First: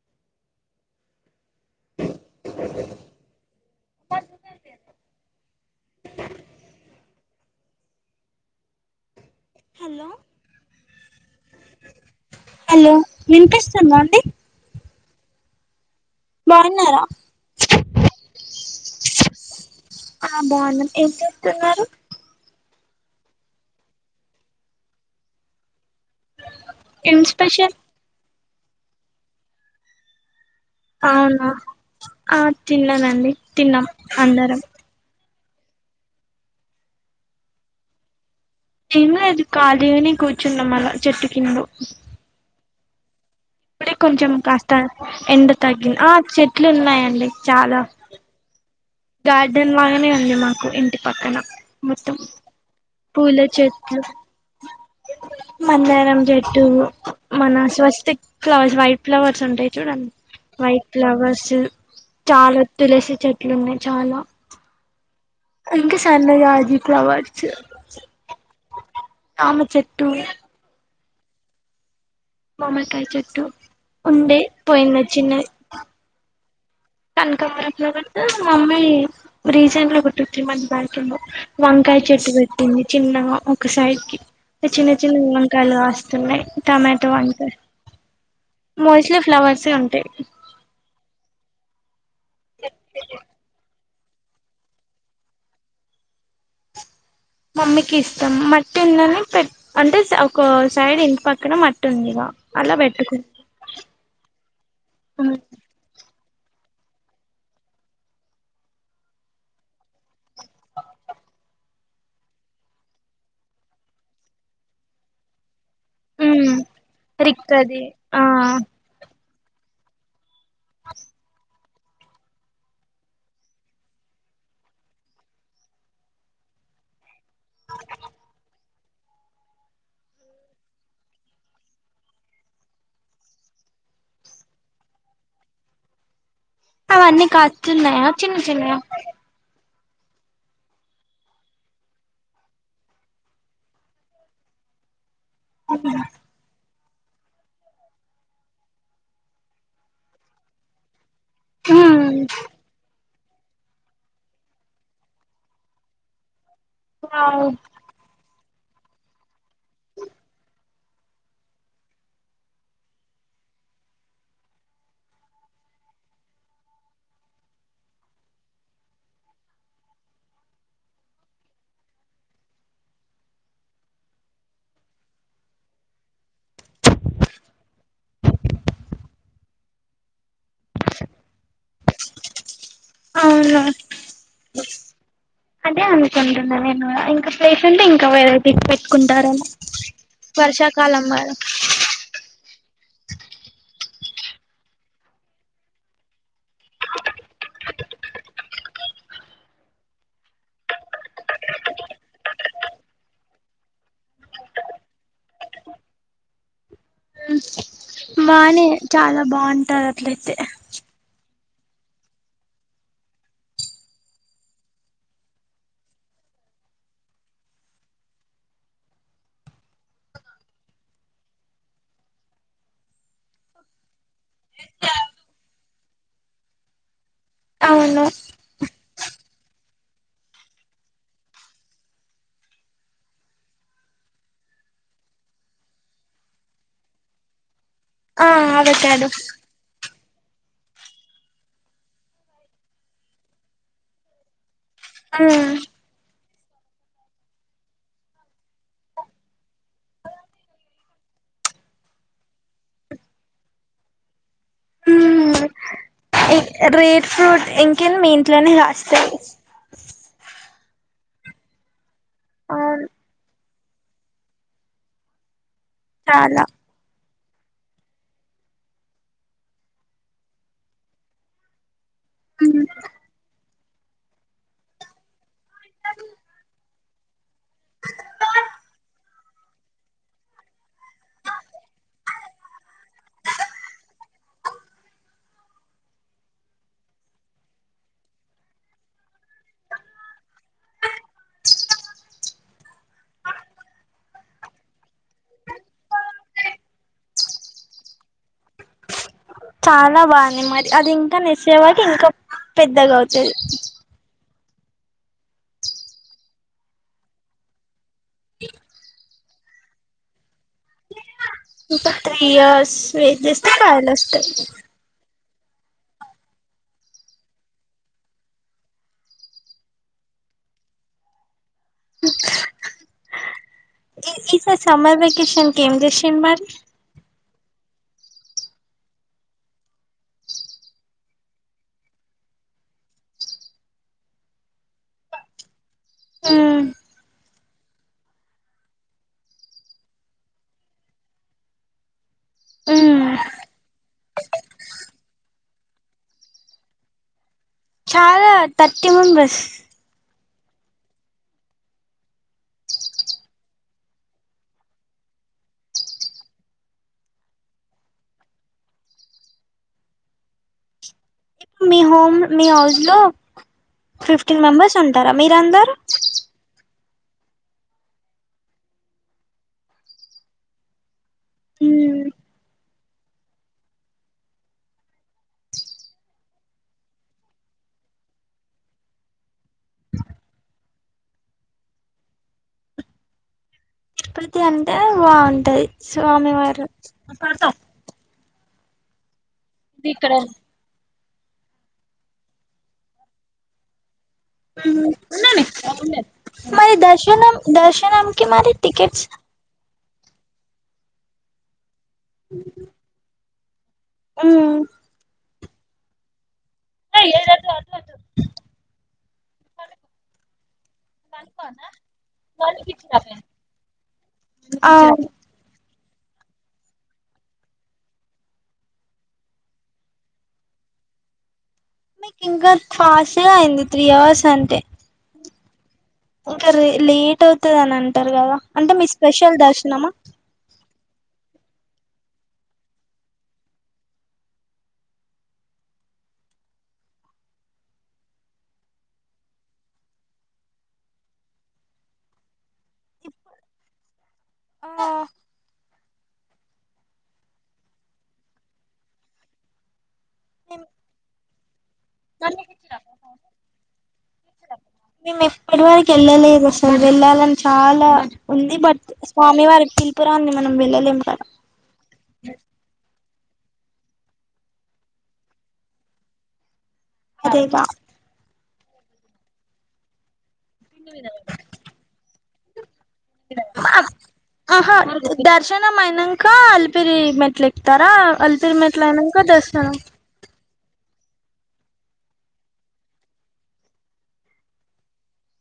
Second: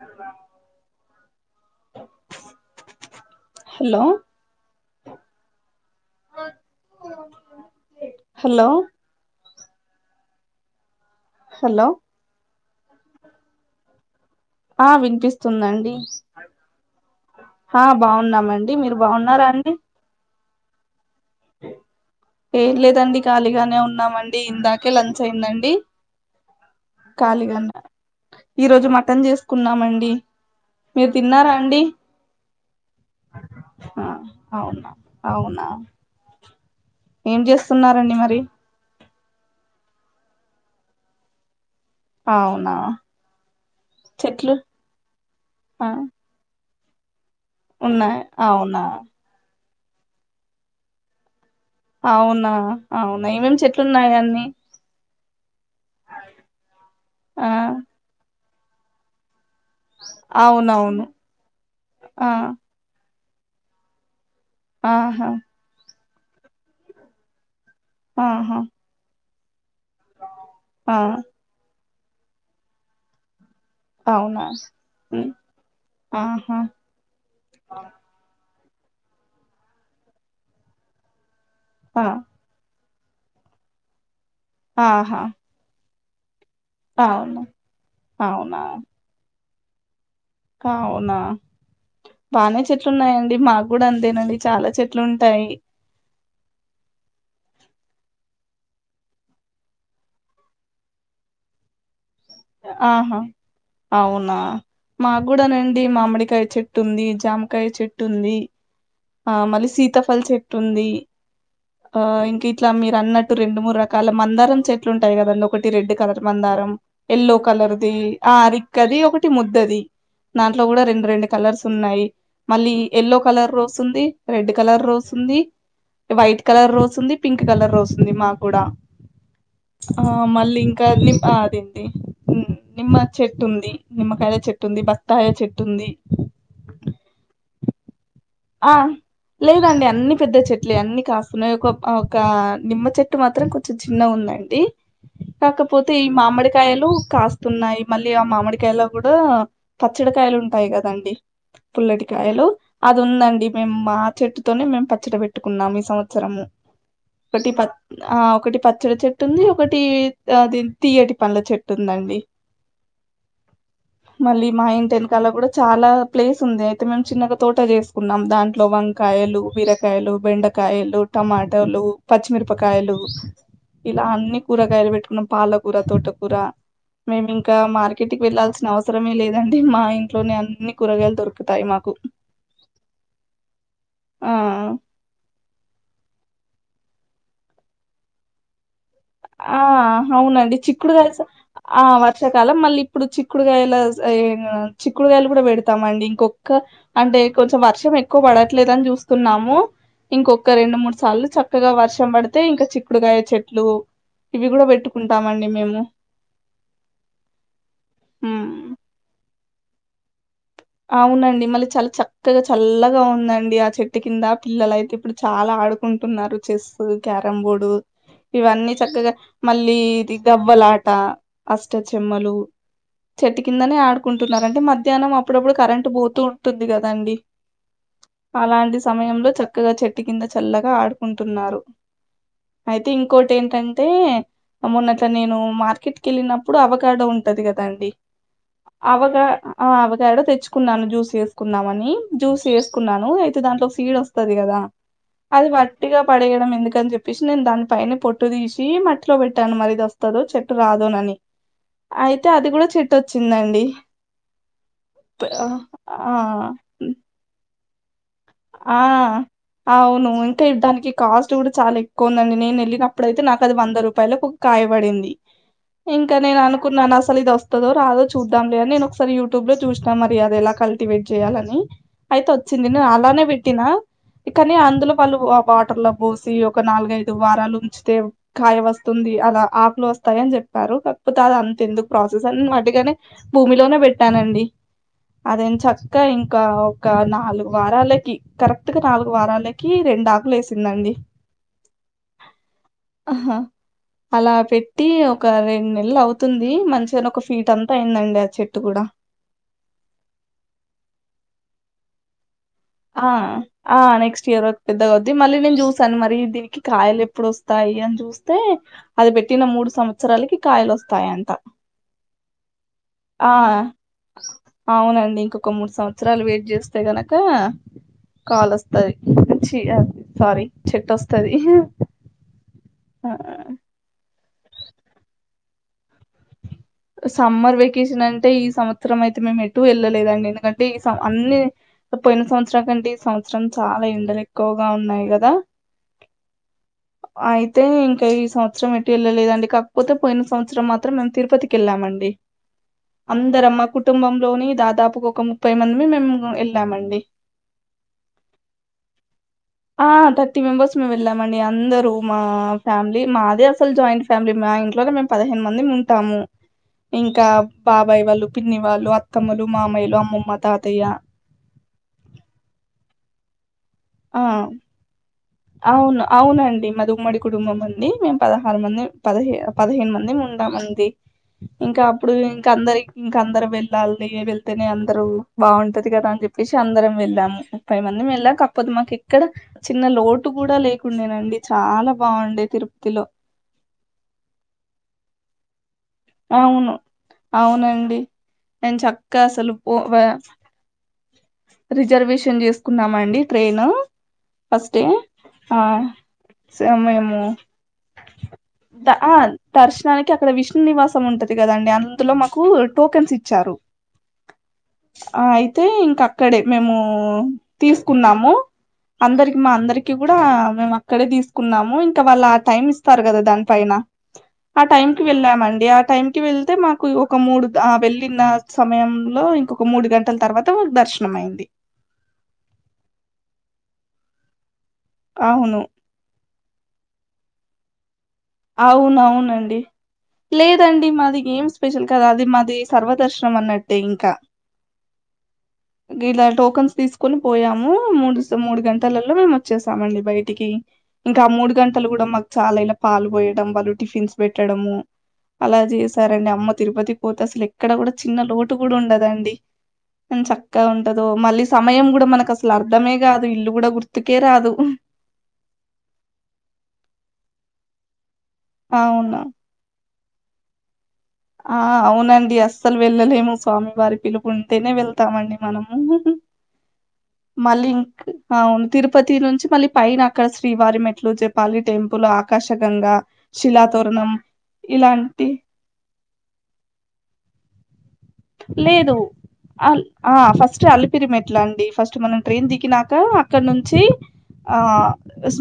అ అ hello hello hello hello hello వినిపిస్తుంద అండి ఆ వినిపిస్తుందండి [unintelligible] ఆ బాగున్నామండి మీరు బాగున్నార అండి ఆ బాగున్నం ఏం చూస్తున్నారు ఏం లేదండి కలిగానే ఉన్నామండి ఇందాకే లంచ్ అయిందండి ఏం ఖళీగాన స్పెషల్ ఈరోజు మటన్ చేసుకున్నామండి మీరు అవునా తిన్నారా అండి ఆ తిన్నానండి తిన్నాం ఆ అందరం అవునా అవునా ఏం చేస్తున్నారండి మరి ఏం లేదు ఖాళీగానే కూర్చున్నాం అలా చెట్టు కింద అవున ఇప్పుడే కొంచెం కాస్త ఎండ తగ్గింది ఆ చెట్లు ఉన్నాయండి చా అవునా గార్డెన్ లానే ఉంది మాకు ఇంటి పక్కన మొత్తం అవునా అవున ఏమేం చెట్లున్నాయి అన్ని మందరం చెట్టు ఆ [unintelligible] ఫ్లవర్స్ వైట్ ఫ్లవర్స్ ఉంటాయి చూడండి వైట్ అవునవును ఫ్లవర్స్ ఆ చాల తులసి చెట్లు ఉన్నయ్ చాల ఆ ఇంక సన్న జాజి ఫ్లవర్స్ ఆహా [unintelligible] చెట్టు ఆ మామకాయ చెట్టు ఉండే అవునా ఉమ్, పోయింది [unintelligible] ఆహా కనకావరం [unintelligible] ఒక టూ త్రీ మంత్స్ బ్యాక్ ఏమో వంకాయ్ ఆ చెట్టు పెట్టింది చిన్న ఒక సైడ్ కి చిన్న చిన్న ఆహా [unintelligible] కాయలు కాస్తున్నాయ్ టమాటో అంట అవును అవునా మోస్ట్లీ ఫ్లవర్సే ఉంటాయి అవునా బానే చెట్లు ఉన్నాయండి మాకు కూడ అంతేనండి చాల చె [unintelligible] మమ్మీకి ఇష్టం మట్టి ఉంది అని [unintelligible] అంటే ఒక సైడ్ ఇంటి పక్కన మట్టు ఉందిగ ఆహా అవున మాకు గూడ నండి మామిడికాయ చె [unintelligible] జామకాయ చెట్టు ఉంది ఆ మళ్ళీ సీతాఫల్ చెట్టు ఉంది ఆ ఇంకా ఇట్లా మీరు అన్నట్టు రెండు మూడు రకాల మందారం చెట్లు ఉంటాయి కదండి ఒకటి రెడ్ కలర్ ఉమ్ బందారం ఎల్లో రిక్కది కలర్ది ఆ ఆరిక్కది ఒకటి ముద్దది దాంట్లో కూడా రెండు రెండు కలర్స్ న్నాయి మళ్ళీ ఎల్లో కలర్ రోస్ ఉంది రెడ్ కలర్ రోస్ ఉంది వైట్ కలర్ రోస్ ఉంది పింక్ కలర్ రోస్ ఉంది మా కూడా ఆ మళ్ళీ ఇంకా అని ఆ అదేంటి మ్ నిమ్మ చెట్టు ఉంది నిమ్మకాయల చెట్టు ఉంది బత్తాయ చెట్టు ఉంది అవన్నీ కాస్తున్నాయా చిన్న ఆ చిన్నయా లేదండి అన్ని పెద్ద చెట్లే అన్ని కాస్తున్నాయి ఒక అ ఒక నిమ్మ చెట్టు మాత్రం కొ చి చిన్న ఉందండి కాకపోతే ఈ మామిడికాయలు కాస్ తున్నాయ్ మళ్ళీ ఆ మామిడికాయలో కూడా పచ్చడికాయలు ఉంటాయి కదండి పుల్లటికాయలు అది ఉందండి మేము మా చెట్టుతోనే మేము పచ్చడి పెట్టుకున్నాం ఈ సంవత్సరము వావ్ ఒకటి ప ఆ ఒకటి పచ్చడి చెట్టు ఉంది ఒకటి అ తీయ్యటి పండ్ల చెట్టు ఉందండి మళ్ళీ మా ఇంటి ఎనకాల కూడా చాలా ప్లేస్ ఉంది అయితే మేము చిన్నగా తోట చేస్ కున్నాం దాంట్లో వంకాయలు బీరకాయలు బెండకాయలు టమాటలు పచ్చిమిరపకాయలు ఇలా అన్ని కూరగాయలు పెట్టుకున్నాం పాలకూర తోటకూర మేము ఇంకా మార్కెట్కి వెళ్ళాల్సిన అవసరమే లేదండి మా ఇంట్లోనే అన్ని కూరగాయలు దొరుకుతాయి మాకు అవునా ఆ అదే అనుకుంటున్నా నేను ఇంకా ప్లేస్ ఉంటే ఇంకా వేరే డిక్ పెట్టుకుంటారేమో ఆ అవునండి వర్షాకాలం చిక్కుడుగాయలు స వల్ల ఆ వర్షాకాలం మళ్ళీ ఇప్పుడు చిక్కుడుగాయల చిక్కుడుగాయలు కూడా పెడతామండి ఇంకొక్క అంటే కొంచెం వర్షం ఎక్కువ పడట్లేదని చూస్తున్నాము ఇంకొక్క రెండు మూడు సార్లు చక్కగా వర్షం పడితే ఇంకా చిక్కుడుకాయ చెట్లు ఇవి కూడా పెట్టుకుంటామండి మేము హ్మ్. బానే చాలా బావుంటారు అట్లయితే అవునండి మళ్ళీ చాలా చక్కగా చల్లగా ఉందండి ఆ చెట్టు కింద పిల్లల అయితే ఇప్పుడు చాలా ఆడు కుంటున్నారు చెస్సు క్యారంబోర్డు ఇవన్నీ చక్కగా మళ్ళీ ఇది గవ్వలాట అష్ట చెెమ్మలు చెట్టు కిందనే ఆడుకుంటున్నారు అంటే మధ్యాహ్నం అప్పుడప్పుడు కరెంటు పోతూ ఉంటుంది కదాండి అవును అలాంటి సమయంలో చక్కగా చెట్టు కింద చల్లగా ఆడుకుంటున్నారు అయితే ఇంకోటేటంటే అ మొన్న అట్లా నేను మార్కెట్కి ఎళ్ళినప్పుడు అవగాడో ఉంటది కదా అండి ఆ అవకాడో అవగా అవవు ఎడో తెచ్చుకున్నాను జ్యూస్ చేసుకుందమని అని జ్యూస్ చేసుకున్నాను అయితే దాంట్లో సీడ్ వస్తది కదా ఉమ్ అది మ ఒట్టిగా పడేయడం ఎందుకని చెప్పేసి నేను దాని పైన పొట్టు తీసి మట్టిలో పెట్టాను మరిది వస్ త్తదో చెట్టు రాదోనని అయితే అది కూడా చెట్టు వచ్చిందండి ప్ఆ రేడ్ ఫ్రూట్ ఇంకేనా మీ ఇంట్లోనే ఆ, కాస్తాయి అవును ఇంకా ఇ దానికి కాస్ట్ కూడా చాలా ఎక్కువ ఉందండి నేను అవును వెళ్ళినప్పుడుయితే నాకు అది వంద రూపాయలకు ఒక కాయ పడింది ఇంకా నేను చాలా అను కున్నాను అసలు ఇది వస్తదో రాదో చూద్దాం లేదని నేను ఒకసారి యూట్యూబ్ లో చూసినా మరి అది ఎలా కల్టివేట్ చేయాలని అయితే వచ్చింది నే అలానే పెట్టినా కానీ అందులో వాళ్ళు వాటర్ లో పోసి ఒక నాలుగై వదు వారాలు ఉంచితే కాయ వస్తుంది అలా ఆకులు వస్తాయి అని చెప్పారు కాకపోతే అది అంత ఎందుకు ప్రాసెస్ అని అటుగానే భూమిలోనే పెట్టానండి అదేం చక్క ఇంకా ఒక నాలుగు వారాలకి కరెక్ట్ గా నాలుగు వారాలకి రెండు ఆకులు వేసిందండి అహ అలా పెట్టి ఒక రెండు నెలలు అవుతుంది మంచిగానే ఒక ఫీట్ అంత అయిందండి ఆ చెట్టు కూడా చాలా బాగుంది మరి అది ఇంకా నెసేవాకి ఇంకా పెద్దగ ఆ! వచ్చె ఆ నెక్స్ట్ ఇయర్ ఒక పెద్దగా అవుద్ది మళ్ళీ నేను చూసాను మరి దీనికి కాయలు ఎప్పుడు వస్తాయి అని చూస్తే అది పెట్టిన మూడు సంవత్సరాలకి కాయలు వస్తాయ్ అంట ఇంక త్రీ ఇయర్స్ వేయిట్ చేస్తె కాయలోస్తయ్ అవునండి ఇంకొక మూడు సంవత్సరాలు వెయిట్ చేస్తే గనక కాలు వస్తది భీ స్వారీ చెట్టు వస్తది ఆ ఈ ఈసారి సమ్మర్ వెకేషన్ కి ఏం చేసింరు మరి సమ్మర్ వెకేషన్ అంటే ఈ సంవత్సరం అయితే మేము ఎటు వెళ్ళలేదండి ఎందుకంటే ఈ అన్ని పోయిన సంవత్సరం కంటే ఈ సంవత్సరం చాల ఎండలు ఎక్కువగా ఉన్నాయి కదా ఉ అయితే ఇంకా ఈ సంవత్సరం ఎటు వెళ్ళలేదండి కాకపోతే పోయిన సంవత్సరం మాత్రం మేము తిరుపతి కెళ్లాం అండి ఉమ్ అందరం మ కుటుంబంలోని దాదాపు ఒక ముప్పై మంది మేము వెళ్ళామండి చాల థర్టీ మెంబర్స్ ఆ థర్టీ మెంబెర్స్ మేము వెళ్ళామ అండి అందరు మా ఫ్యామిలీ మాదే అసలు జాయింట్ ఫ్యామిలీ మా ఇంట్లోనే మేము పదిహేను మంది ఉంటాము ఇంకా బాబాయ్ వాళ్ళు పిన్ని వాళ్ళు అత్తమ్మలు మామయ్యలు అమ్మమ్మ తాతయ్య మీ హోమ్ మీ హౌస్ లో ఆ ఫిఫ్టీన్ మెంబర్స్ ఉంటార మీరంద అవును అవునండి మాది ఉమ్మడి కుటుంబం అండి మేము పదహారు మంది పదహే పదిహేను మంది ఉంటాము అండి ఇంక ఉమ్ అప్పుడు ఇంక అందరికి ఇంక అందరు వెళ్ళాలి వెళ్తేనే అందరుూ బాగుంటది కదా అని చెప్పేసి అందరం వెళ్దాము ముప్పై మంది వెళ్ళాం కాకపోతే మాకు ఇక్కడ చిన్న లో టు కూడా లేకుండెనండి చాలా బాగుండే తిరుపతిలో ఉపతి అంటే బాగుంటది స్వామి వారు ఏం చక్క అసలు ఇది పోవె ఇక్కడ రిజర్వేషన్ చేసుకున్నాం అండి ట్రైన్ ఫస్టే ఆ సో, మరి మేము దర్శన దర్శనంకి మరి ద టికెట్స్ ఆ దర్శనానికి అక్కడ విష్ణు నివాసం ఉంటది కదండి అందులో మాకు టోకెన్స్ ఇచ్చారు ఉ ఆ అయితే ఇంక అక్కడే మేము తీసుకున్నాము అందరికి మా అందరికి కూడా మేము అక్కడే తీసుకున్నాము ఇంక వాళ్ళు ఆ టైమ్ ఇస్తారు కదా దాని పైన ఆ టైమ్ కి అవును వెళ్ళామండి ఆ టైమ్కి వెళ్తే మాకు ఒక మూడు వెళ్ళిన సమయంలో ఇంకొక మూడు గంటల తర్వాత మా దర్శనం నమైంది మీకు ఇంకా తాస్ట్ గా అయింది త్రీ అవర్స్ అంటే అవును ఇంకా రే లేట్ అవుతది అని అంటారు కదా అంటే మీ స్పెషల్ అవునవునండి దర్శనమా లేదండి మాది ఏం స్పెషల్ కద అది మాది సర్వదర్శనం అన్నట్టే ఇంకా ఇలా టోకెన్స్ తీసుకొని పోయాము మూడు మూడు గంటలలో మేము వచ్చేసామండి బయటికి ఇంకా మూడు గంటలు కూడా మాకు చాలా ఇలా పాలు పోయడం వాళ్ళు టిఫిన్స్ పెట్టడము అలా చేస్ సరండి అమ్మ తిరుపతి పోతే అసలు ఎక్కడ కూడా చిన్న లోటు కూడా ఉండదండి అని చక్కగా ఉంటదో మళ్ళీ సమయం కూడా మనకు అసలు అర్ధమే కాదు ఇల్లు కూడా గుర్తుకే రాదు మేము ఇప్పటి వరకు వెళ్ళలేదు సార్ వెళ్ళాలని చాలా ఉంది బట్ అవునా స్వామి వారి పిలుపురాంది మనం వెళ్ళలేము కదా ఆ అవునండి అస్సలు వెళ్ళలేము స్వామివారి పిలుపుంటేనే వెళ్తామండి మనము అదేగా మళ్ళీ ఇంక్ అవును తిరుపతి నుంచి మళ్ళీ పైనా అక్కడ శ్రీవారి మెట్లు జపాలి టెంపుల్ ఆకాశగంగ శిలాతోరణం ఆహ ఇలాంటి దర్శనం అయినాంక అల్పిరి మెట్లు ఇక్తారా అల్పిరి మెట్ల లేదు అయినాంక కదస్తున్నాం అల్ ఆ ఫస్ట్ అల్లిపిరి మెట్లండి ఫస్ట్ మనం ట్రైన్ దిగినాక అక్కడ నుంచి ఆ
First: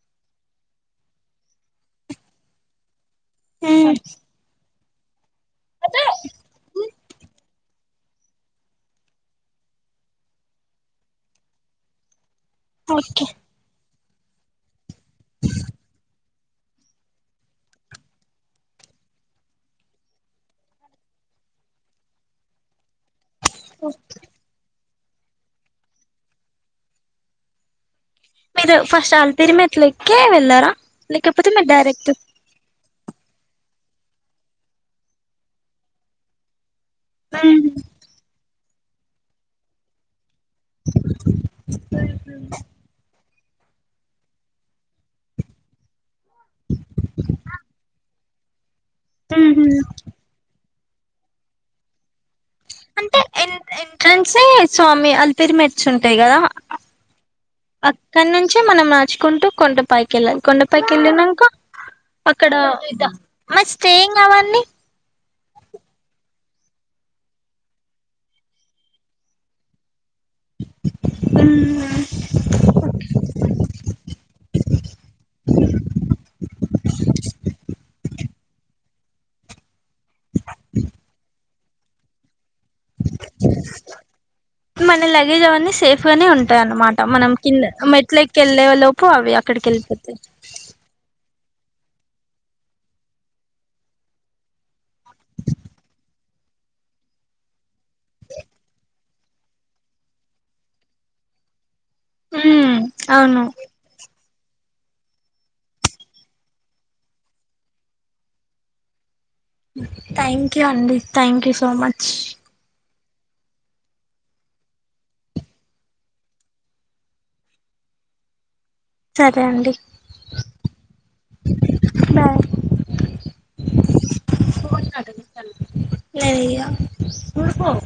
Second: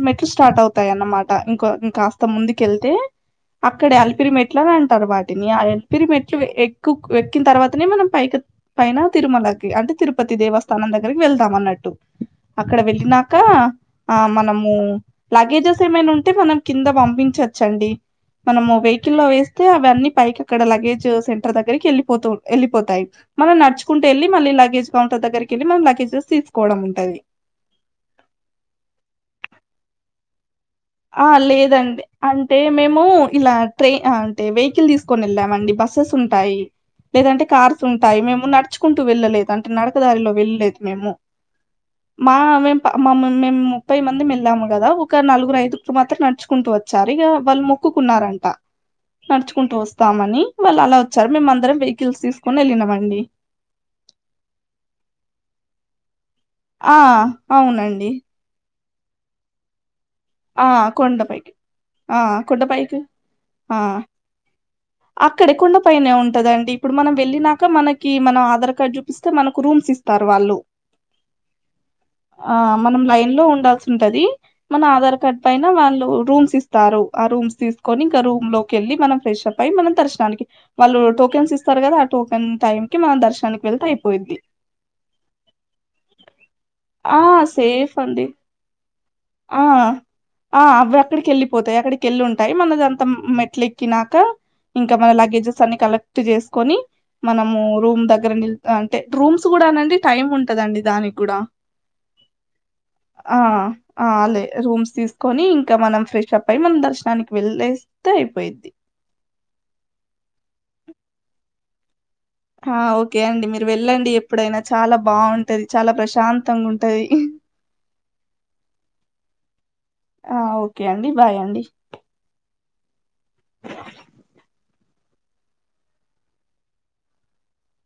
మెట్లు స్టార్ట్ అవుతాయి అన్నమాట ఇంకో ఇంకాస్త ముందుకెళ్తే అక్కడే అల్పిరిమెట్ ఎట్లా అంటారు వాటిని ఆ ఎల్పిరి మెట్లు ఎక్కు ఎక్కిన తర్వాతనే మనం పైకి పైన తిరుమలకి అంటే తిరుపతి దేవస్థానం దగ్గరకి వెళ్దాం అన్నట్టు అక్కడ ఓకే వెళ్ళినాక ఆ మనము లగేజెస్ ఏమైనా ఉంటే మనం కింద పంపించచ్చండి మనము వెహికల్లో వేస్తే అవ అన్నీ పైకి అక్కడ లగేజ్ సెంటర్ దగ్గరికి వెళ్ళిపోతు వెళ్ళిపోతాయి మనం నడుుకుంటు ఎల్లి మల్లి లగేజ్ కౌంటర్ దగ్గరకి వెళ్లి మన లగజెస్ తీసుకోవడం ఉంటది మీరు ఫస్ట్ అలిపిరి మెట్లు ఎక్కె వెళ్ళారా ఆ లేకపోతే మీరు లేదండి డైరెక్ట్ అన్ అంటే మేము ఇలా ట్రై అంటే వెహికల్ తీసుకుని వెళ్ళామండి బస్సెస్ ఉంటాయి లేదంటే కార్స్ ఉంటాయి మేము నడుచుకుంటూ వెళ్ళలేదు అంటే నడకదారిలో వెళ్ళలేదు మేము మా మేము మేము ముప్పై మంది మెల్లాము కదా ఒక నలుగురుఐదు ఇప్పుడు మాత్రం నడుచుకుంటూ వచ్చారు ఇక వాళ్ళు మొక్కుకున్నారంట నడుచుకుంటూ వస్తామని వాళ్ళు అలా వచ్చారు మేమందరం వెహికల్స్ తీసుకుని వెళ్ళినామ్ అంటే ఎన్ ఎంట్రెన్సే స్వామి అలిపిరు మెట్స్ ఉంటాయి కదా ఆ అవునండి అక్కడి నుంచి మనం నచుకుంటూ కొండప్ పకెళ్ళ ఆ కొండపైకెళ్ళినాక కొండపైకి ఆ అక్కడ కొండపైకి మ స్టేయింగ్ అవన్ని అక్కడె కొండపైనే ఉంటద అండి ఇప్పుడు మనం వెళ్ళినాక మనకి మనం ఆధార్ కార్డ్ చూపిస్తే మనకు రూమ్స్ ఇస్ తర్వాళ్ళు ఆ మనం లైన్ లో ఉండాల్సి ఉంటది మన ఆధార్ కడ్ పైన వాళ్ళు రూమ్స్ ఇస్తారు ఆ రూమ్స్ తీసుకొని ఇంకా రూమ్ లోకిళ్ళి మనం ఫ్రెష్ అప్ అయి మన దర్శ వాళ్ళు టోకెన్స్ ఇస్తారు కదా ఆ టోకెన్ టైమ్ కి మనం దర్శనానికి వెళ్తే అయిపోయిద్ది మన లగేజ్ అవన్నీ సేఫ్ గానే ఉంటాయ అన్నమాట ఆ మనం కింద సేఫ్ మెట్ల అండి ఎక్కి వెళ్ళే లోపు పో అవి ఆ అక్కడికి వెళ్ళిపోతే ఆ అవి అక్కడికి వెళ్ళిపోతాయి అక్కడికిళ్ళి ఉంటాయి మనదంతా మెట్ల ఎక్కినాక ఇంకా మన లగేజెస్ అన్ని కలెక్ట్ చేసుకొని మనము రూమ్ దగ్గర ని అంటే రూమ్స్ కూడానండి టైమ్ ఉంటందండి దానికి కూడా మ్మ్ ఆ అవును అ లె రూమ్స్ తీసుకొని ఇంకా మనం ఫ్రెష్ అప్ అయి మనం దర్శనానికి వెళ్లేేస్తే అయిపోయిద్ది థ్యాంక్ యూ అండి థ్యాంక్ యూ సో మచ్ ఆ ఓకే అండి మీరు వెళ్ళండి ఎప్పుడైనా చాలా బాగుంటది చాలా ప్రశాంతంగా ఉంటది సరే అండి ఆ ఓకే అండి బాయ్ అండి బాయ్ [inaudible]